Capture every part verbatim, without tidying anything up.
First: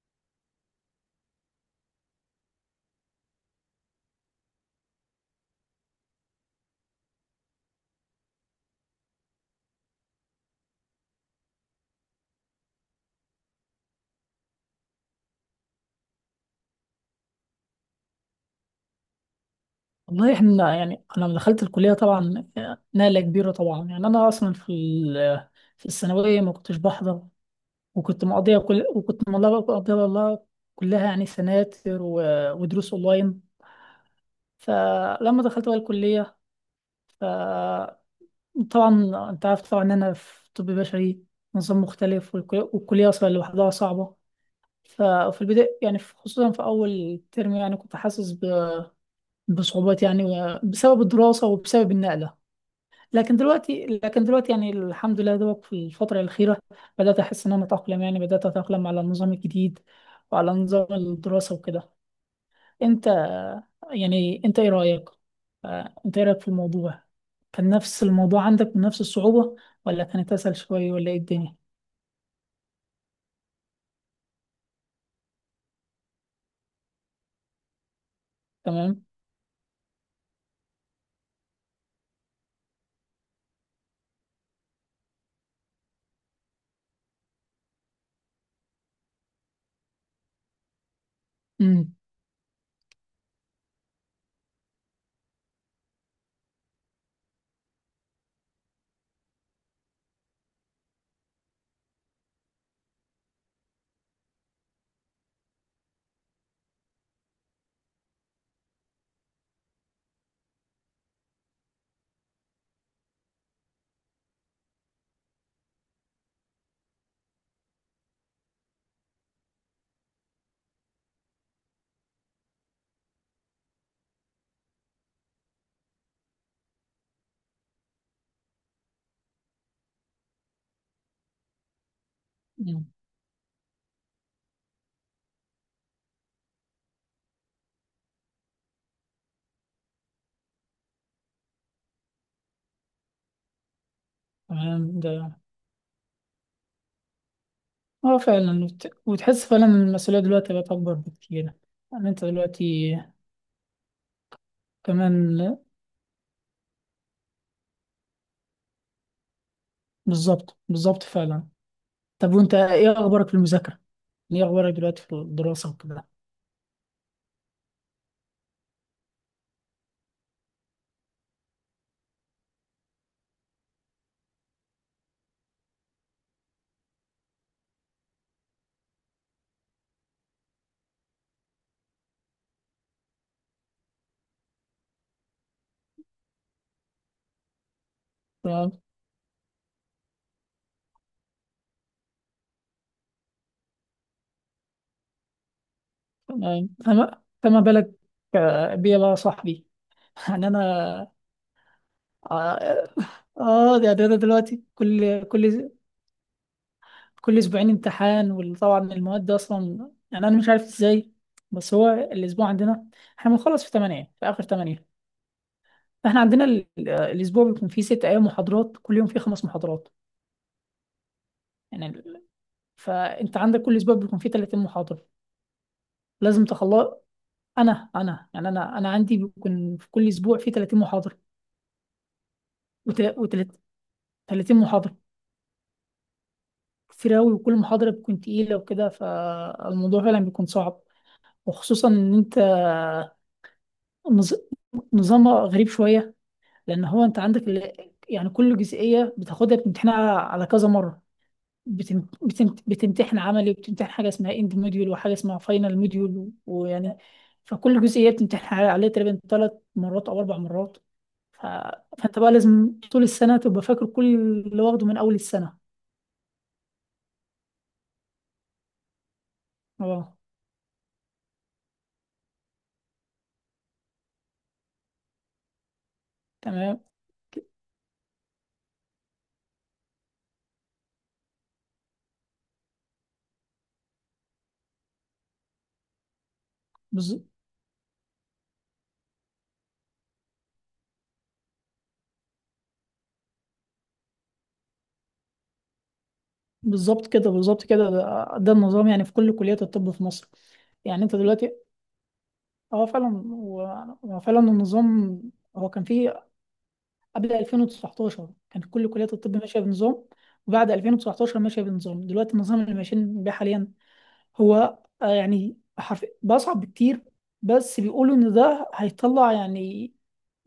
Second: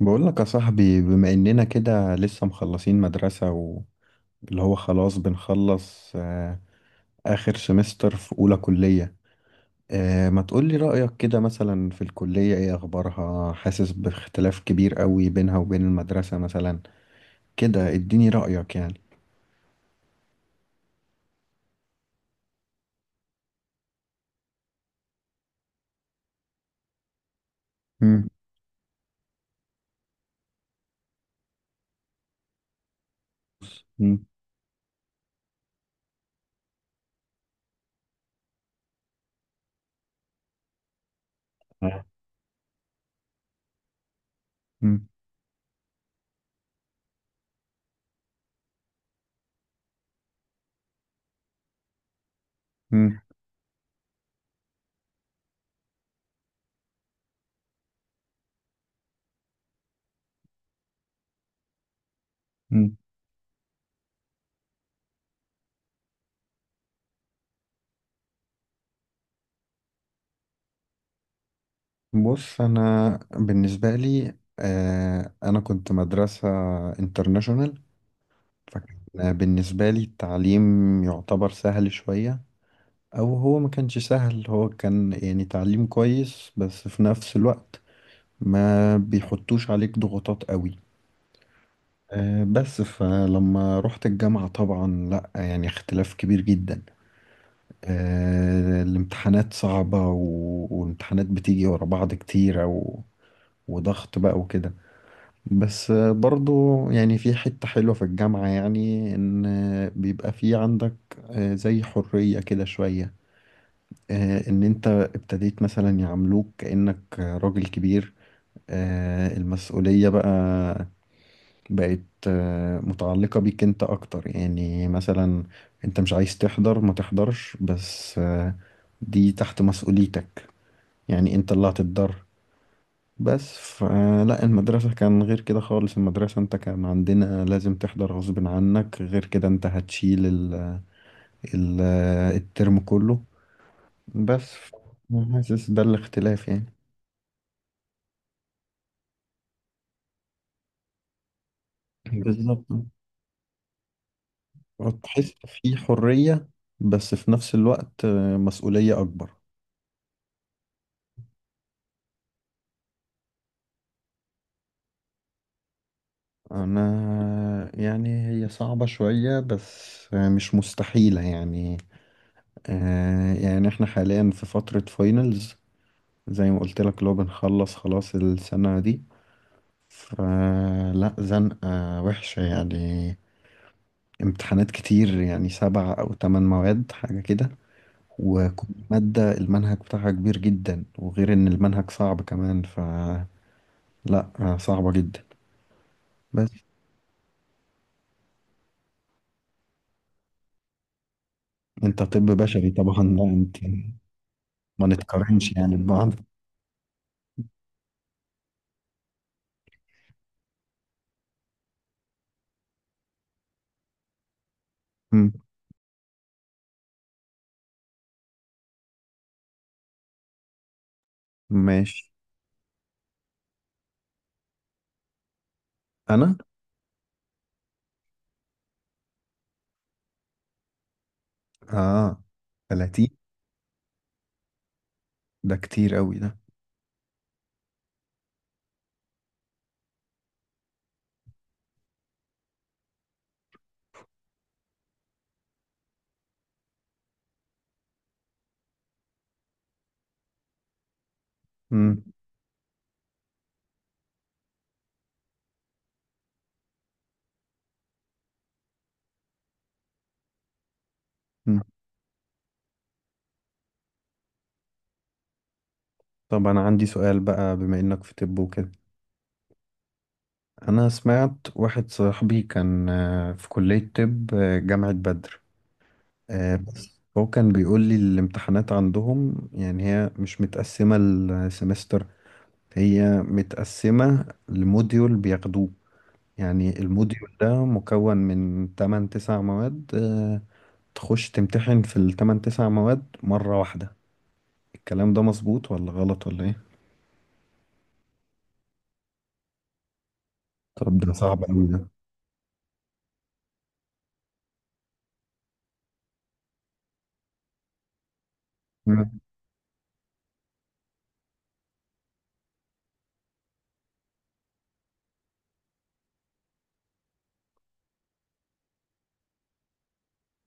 بقول لك يا صاحبي، بما اننا كده لسه مخلصين مدرسة واللي هو خلاص بنخلص، آه، اخر سمستر في اولى كلية. آه، ما تقولي رأيك كده مثلا في الكلية، ايه اخبارها؟ حاسس باختلاف كبير قوي بينها وبين المدرسة مثلا كده، اديني رأيك يعني. والله احنا يعني انا لما دخلت الكليه طبعا، نقله كبيره طبعا. يعني انا اصلا في ال- في الثانويه ما كنتش بحضر. وكنت مم. مقضيها كل وكنت مقضيها والله كلها، يعني سناتر و- ودروس اونلاين. مم. فلما دخلت بقى الكليه، فطبعا انت عارف طبعا ان انا في طب بشري، نظام مختلف، والكل- والكليه اصلا لوحدها صعبه. مم. ففي البدايه يعني في- خصوصا في اول ترم، يعني كنت حاسس ب- بصعوبات يعني، بسبب الدراسه وبسبب النقله. مم. لكن دلوقتي لكن دلوقتي، يعني الحمد لله دوك في الفترة الأخيرة بدأت أحس إن أنا أتأقلم، يعني بدأت أتأقلم على النظام الجديد وعلى نظام الدراسة وكده. مم. أنت يعني أنت إيه رأيك؟ آه، أنت إيه رأيك في الموضوع؟ كان نفس الموضوع عندك بنفس الصعوبة، ولا كانت أسهل شوية، ولا إيه الدنيا؟ بص، انا بالنسبة لي آه، انا كنت مدرسة انترناشونال. تمام؟ فكان بالنسبة لي التعليم يعتبر سهل شوية، أو هو ما كانش سهل، هو كان يعني تعليم كويس بس في نفس الوقت ما بيحطوش عليك ضغوطات قوي. أمم. أه بس فلما رحت الجامعة طبعا لأ، يعني اختلاف كبير جدا. أه الامتحانات صعبة و... والامتحانات بتيجي ورا بعض كتير أو... وضغط بقى وكده. بس برضو يعني في حتة حلوة في الجامعة، يعني إن بيبقى في عندك آه، زي حرية كده شوية. آه، إن أنت ابتديت مثلا يعاملوك كأنك راجل كبير. آه، المسؤولية بقى بقت آه، متعلقة بيك أنت أكتر يعني مثلا. أنت مش عايز تحضر ما تحضرش بس، آه، دي تحت مسؤوليتك. يعني أنت اللي هتتضرر. أمم، بس ف... لا، المدرسة كان غير كده خالص، المدرسة انت كان عندنا لازم تحضر غصب عنك، غير كده انت هتشيل ال... ال... الترم كله. بس ف- تمام ده. حاسس ده الاختلاف يعني. أه فعلا، وت- وتحس فعلا إن المسؤولية دلوقتي بقت أكبر بكتير. يعني أنت بالظبط. دلوقتي تحس كمان. في حرية بس في نفس الوقت، آه، مسؤولية أكبر. بالظبط بالظبط فعلا. طب وأنت إيه أخبارك في المذاكرة؟ ايه اخبارك دلوقتي في الدراسه وكده؟ أنا يعني هي صعبة شوية بس آه، مش مستحيلة يعني. آه، يعني احنا حاليا في فترة فاينلز. زي ما قلت لك، لو بنخلص خلاص السنة دي. فلا، زنقة وحشة يعني. امتحانات كتير يعني سبع أو تمن مواد حاجة كده. وكل تمام مادة المنهج بتاعها كبير جدا، وغير إن المنهج صعب كمان فلا. صعبة جدا. بس تمام. فما فما بالك؟ آه، بيا بقى يا صاحبي يعني انا. أنت طب بشري اه. طبعا، لا أنت آه، يعني انا دلوقتي ما كل نتقارنش كل يعني ببعض. كل اسبوعين امتحان، وطبعا المواد دي اصلا يعني انا مش عارف ازاي. بس هو الاسبوع عندنا، احنا بنخلص في تمانية، في اخر تمانية. مم. فاحنا عندنا ال- آه، الاسبوع بيكون فيه ست ايام محاضرات، كل يوم فيه خمس محاضرات. يعني ماشي. ال- فانت عندك كل اسبوع بيكون فيه ثلاثين محاضره أنا، لازم تخلص. انا انا يعني انا انا عندي بيكون في كل اسبوع في تلاتين محاضره، آه، ثلاثين، وثلاثين محاضره. ده كتير قوي ده. كتير أوي، وكل محاضره بتكون تقيله وكده، فالموضوع فعلا بيكون صعب. وخصوصا ان انت نظ- نظامها غريب شويه، لان هو انت عندك ال- يعني كل جزئيه بتاخدها بتمتحنها على كذا مره. مم. بتم- بتم- بتمتحن عملي، وبتمتحن حاجه اسمها اند موديول، وحاجه اسمها فاينل موديول ويعني. فكل جزئيه بتمتحن عليها تقريبا ثلاث مرات او اربع مرات. ف... مم. فانت بقى لازم طول السنة تبقى فاكر كل اللي واخده من أول السنة. طب، أنا عندي سؤال بقى بما إنك في طب وكده. اه أنا سمعت واحد صاحبي كان آه، في كلية طب آه، جامعة بدر. آه، تمام. بس هو ك- كان بيقول لي الامتحانات عندهم يعني هي مش متقسمة السمستر. هي متقسمة لموديول بياخدوه. يعني بز- الموديول ده مكون من تمن تسع مواد، آه، تخش تمتحن في ال تمانية تسع مواد مرة واحدة. الكلام ده مظبوط ولا غلط ولا ايه؟ بالظبط كده، بالظبط كده، ده, ده النظام يعني في كل كليات الطب في مصر. طب، يعني ده انت صعب دلوقتي. أوي ده. اه فعلا هو، هو فعلا النظام. هو كان فيه قبل الفين وتسعتاشر كانت كل كليات مم. الطب ماشية بنظام، وبعد الفين وتسعتاشر ماشية بنظام دلوقتي، النظام اللي ماشيين بيه حاليا. هو آه، يعني حرف بصعب بكتير. بس بيقولوا ان ده هيطلع يعني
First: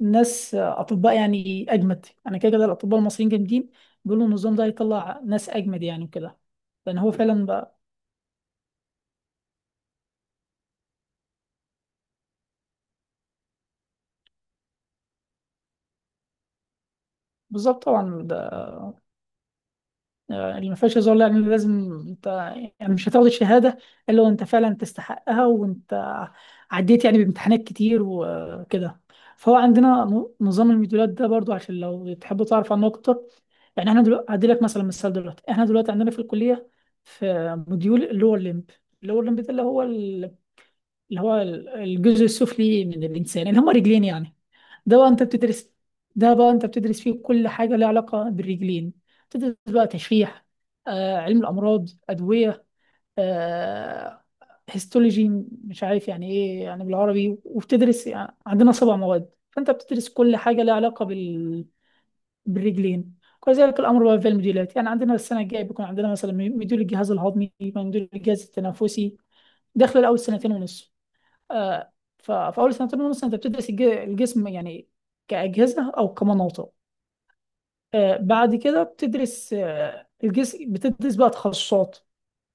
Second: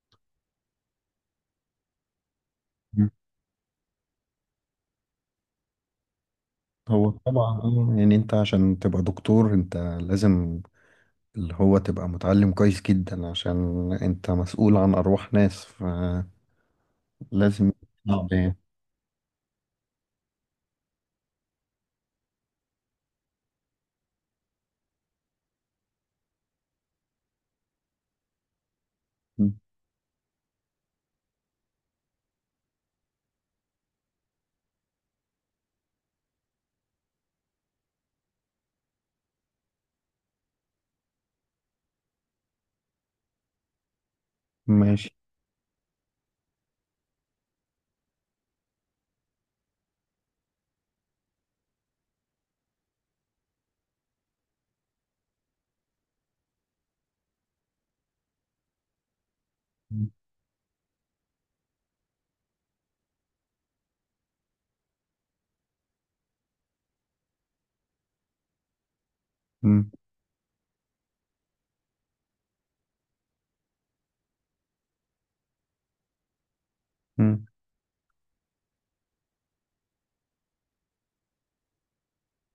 ناس آه، اطباء يعني اجمد. يعني كده كده الاطباء المصريين جامدين، بيقولوا النظام ده هيطلع ناس اجمد يعني وكده، لان هو هو فعلا طبعا بقى. آه، يعني انت عشان تبقى دكتور انت لازم اللي هو تبقى متعلم كويس جدا، عشان انت مسؤول عن ارواح ناس فلازم. بالظبط طبعا. اه اه. آه، اللي ما فيهاش هزار. لا يعني لازم انت، يعني مش هتاخد الشهاده الا وانت فعلا تستحقها، وانت عديت يعني بامتحانات كتير وكده. فهو عندنا ن- نظام الموديولات ده برضو، عشان لو تحب تعرف عنه اكتر. يعني احنا دلوقتي هدي لك مثلا مثال. دلوقتي احنا دلوقتي عندنا في الكليه في موديول اللور ليمب. اللور ليمب ده اللي هو، اللي هو ال- الجزء السفلي من الإنسان اللي هما رجلين يعني. ده بقى ماشي. أنت بتدرس ده بقى أنت بتدرس فيه كل حاجة لها علاقة بالرجلين. تدرس بقى تشريح، آه، علم الأمراض، أدوية، آه، هيستولوجي، مش عارف يعني إيه يعني بالعربي. وبتدرس يعني عندنا سبع مواد، فأنت بتدرس كل حاجة لها علاقة بال... بالرجلين. وكذلك الأمر بقى في المديولات، يعني عندنا السنة الجاية بيكون عندنا مثلا مديول الجهاز الهضمي، مديول الجهاز التنفسي. مم. داخل الأول سنتين ونص. آه، ففي اول سنتين مثلا انت بتدرس الج- الجسم يعني كاجهزه او كمناطق. مم. آه، بعد كده بتدرس آه، الجسم، بتدرس بقى تخصصات.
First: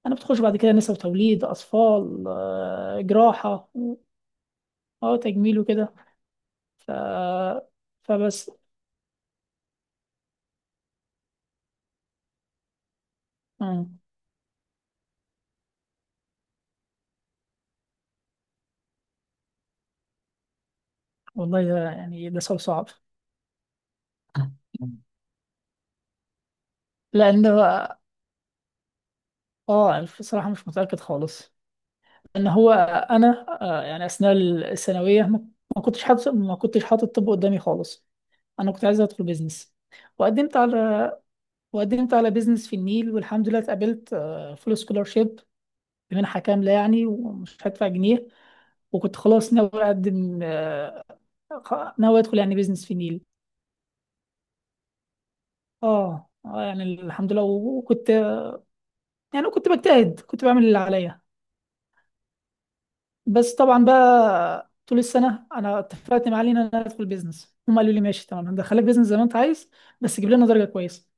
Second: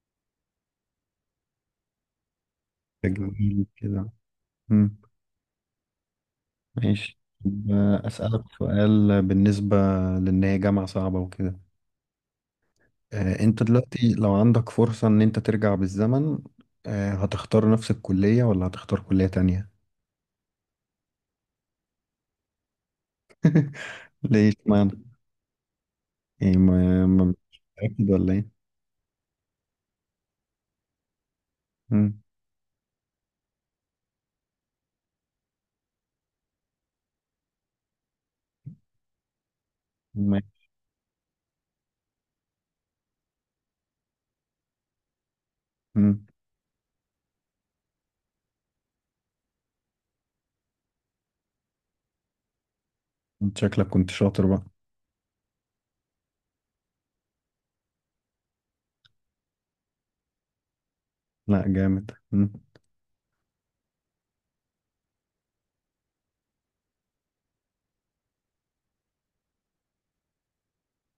انا بتخش بعد كده نساء وتوليد، اطفال، آه، تجميل جراحه. كده. مم. اه تجميل وكده. ف... ماشي طب، آه، اسالك فبس. سؤال بالنسبه لان هي جامعه صعبه وكده. آه، انت آه، دلوقتي لو عندك فرصه ان انت ترجع بالزمن، آه، هتختار نفس الكليه ولا هتختار كليه تانية؟ والله ده يعني ده سؤال صعب. ليه اشمعنى؟ ايه، ما ما- لان. مش متأكد ولا ايه؟ اه بصراحه مش متاكد خالص. مم. ان هو انا آه، يعني اثناء الثانويه ما ما كنتش حاطط، ما كنتش حاطط طب قدامي خالص. انا كنت عايزه ادخل بيزنس. مم. وقدمت على وقدمت على بيزنس في النيل، والحمد لله اتقابلت فول سكولارشيب مم. بمنحه كامله يعني، ومش هدفع جنيه. وكنت خلاص ناوي اقدم، آه، خ- ناوي ادخل يعني بيزنس في النيل. انت شكلك كنت شاطر بقى. اه اه، يعني الحمد لله. وكنت يعني كنت بجتهد، كنت بعمل اللي عليا. لا، جامد. مم. بس طبعا بقى طول السنه انا اتفقت مع علي ان انا ادخل بيزنس، هم قالوا لي ماشي تمام هندخلك بيزنس زي ما انت عايز، بس جيب لنا درجه كويسه.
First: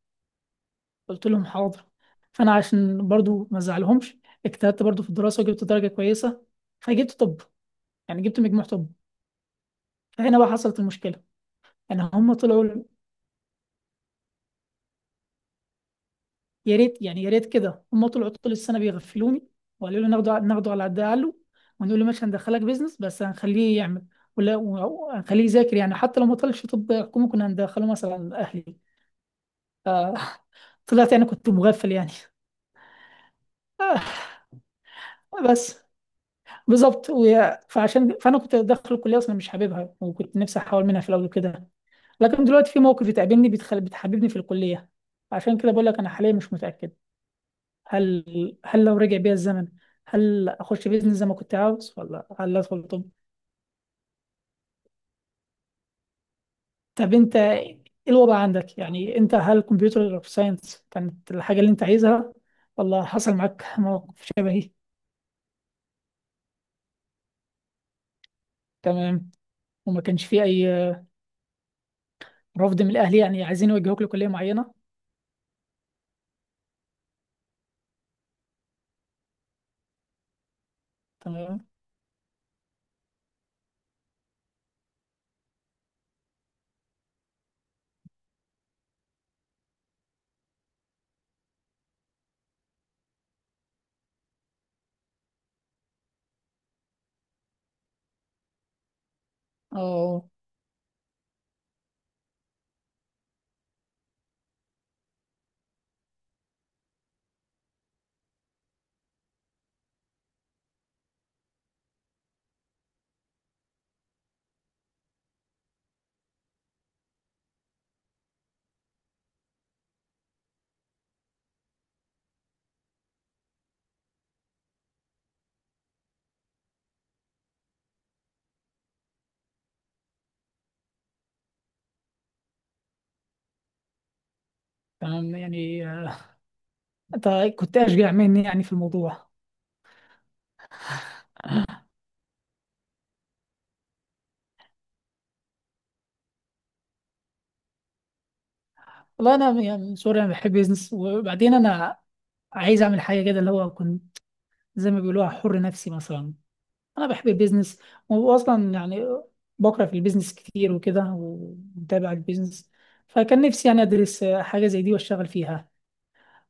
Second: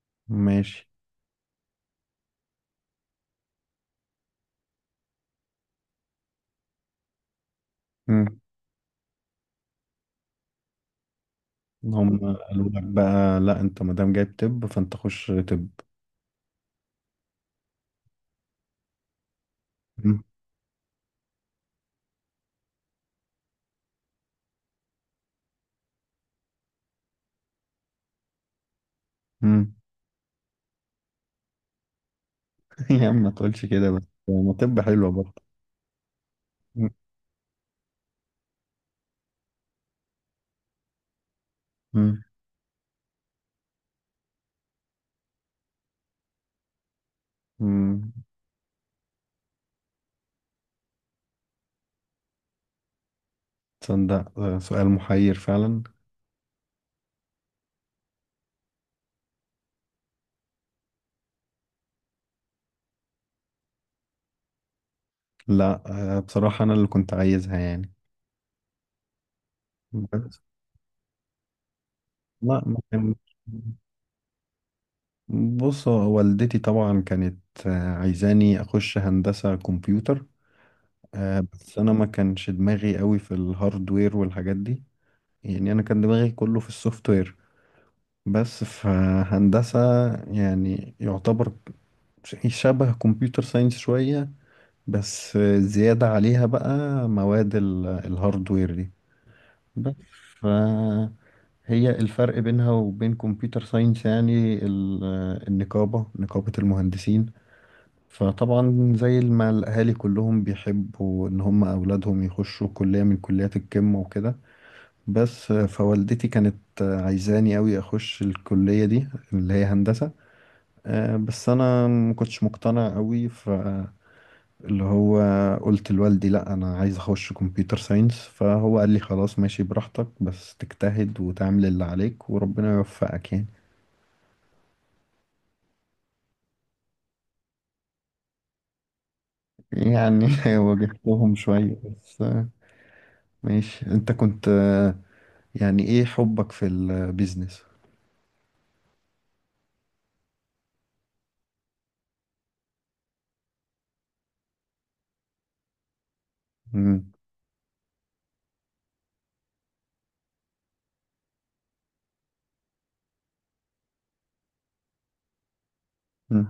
ماشي. قلت لهم حاضر. فانا عشان برضو ما ازعلهمش، اجتهدت برضو في الدراسه وجبت درجه كويسه، فجبت طب. يعني مم. جبت مجموع طب. فهنا بقى حصلت المشكله. يعني هم هم قالوا لك طلعوا، بقى لا، انت ما دام جايب طب فانت خش طب. يا ريت يعني يا ريت كده، هم طلعوا طول السنه بيغفلوني، وقالوا لي مم. ناخده ناخده على قد عقله، ونقول له ماشي هندخلك بيزنس، بس هنخليه يعمل ولا هنخليه يذاكر. يعني حتى لو ما طلعش طب حكومه كنا هندخله مثلا اهلي. مم. آه، طلعت يعني كنت مغفل يعني يا عم، ما تقولش كده بس. ما، طب حلوة آه، برضه. بس مم. بالظبط. وهي- فعشان فانا كنت داخل الكليه اصلا مش حاببها، وكنت نفسي احاول منها في الاول كده. مم. لكن دلوقتي في مواقف بتقابلني بتخل... بتحببني في الكليه. عشان كده بقول لك انا حاليا مش متاكد. مم. هل هل لو رجع بيا الزمن، هل اخش بيزنس زي ما كنت عاوز، ولا هل ادخل طب. تصدق، آه، سؤال محير فعلا. طب انت ايه الوضع عندك؟ يعني انت هل كمبيوتر ساينس كانت الحاجه اللي انت عايزها، ولا حصل معاك موقف شبهي؟ لا، آه، بصراحة انا اللي كنت عايزها يعني. تمام. وما كانش بس. فيه اي لا، ما رفض من كان. الاهل يعني عايزين يوجهوك لكليه معينه؟ بص، هو والدتي طبعا كانت آه، عايزاني اخش هندسة كمبيوتر. آه، تمام. بس انا ما كانش دماغي قوي في الهاردوير والحاجات دي. يعني انا كان دماغي كله في السوفت وير. بس في هندسة يعني يعتبر ش- شبه كمبيوتر ساينس شوية. بس زيادة عليها بقى مواد ال- الهاردوير دي. بس اه ف هي الفرق بينها وبين كمبيوتر ساينس يعني ال- النقابة، نقابة المهندسين. فطبعا زي ما الأهالي كلهم بيحبوا إن هم أولادهم يخشوا كلية من كليات القمة وكده. بس فوالدتي كانت عايزاني أوي أخش الكلية دي اللي هي هندسة. آه، بس أنا ما كنتش مقتنع أوي فاللي هو قلت لوالدي لأ، أنا عايز أخش كمبيوتر ساينس، فهو قال لي خلاص ماشي براحتك بس تجتهد وتعمل اللي عليك وربنا يوفقك يعني. تمام يعني. آه، انت كنت اشجع مني يعني في الموضوع. يعني واجهتهم شوية بس. آه، ماشي، أنت كنت، آه، يعني إيه حبك في البيزنس؟ والله انا يعني من سوري انا بحب بيزنس، وبعدين انا عايز اعمل حاجه كده اللي هو كنت زي ما بيقولوها حر نفسي مثلا. انا مم. بحب البيزنس، واصلا يعني بقرا في البيزنس كتير وكده، ومتابع البيزنس. فكان نفسي يعني ادرس آه، حاجه زي دي واشتغل فيها.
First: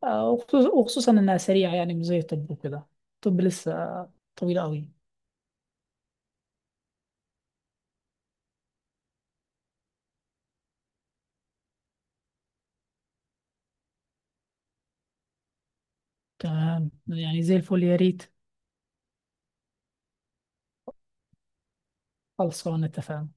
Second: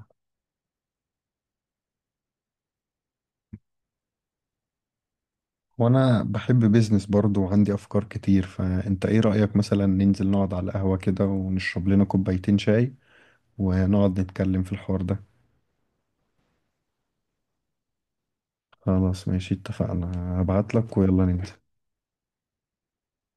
آه، وخصوص- وخصوصا انها سريعه يعني مش زي الطب وكده. الطب لسه طويل قوي. وانا بحب بيزنس برضو وعندي افكار كتير، فانت ايه رأيك مثلا ننزل نقعد على القهوة كده ونشرب لنا كوبايتين شاي ونقعد نتكلم في الحوار ده. تمام يعني زي الفل يا ريت. خلاص ماشي، اتفقنا. هبعت لك ويلا ننزل. خلصانه اتفقنا.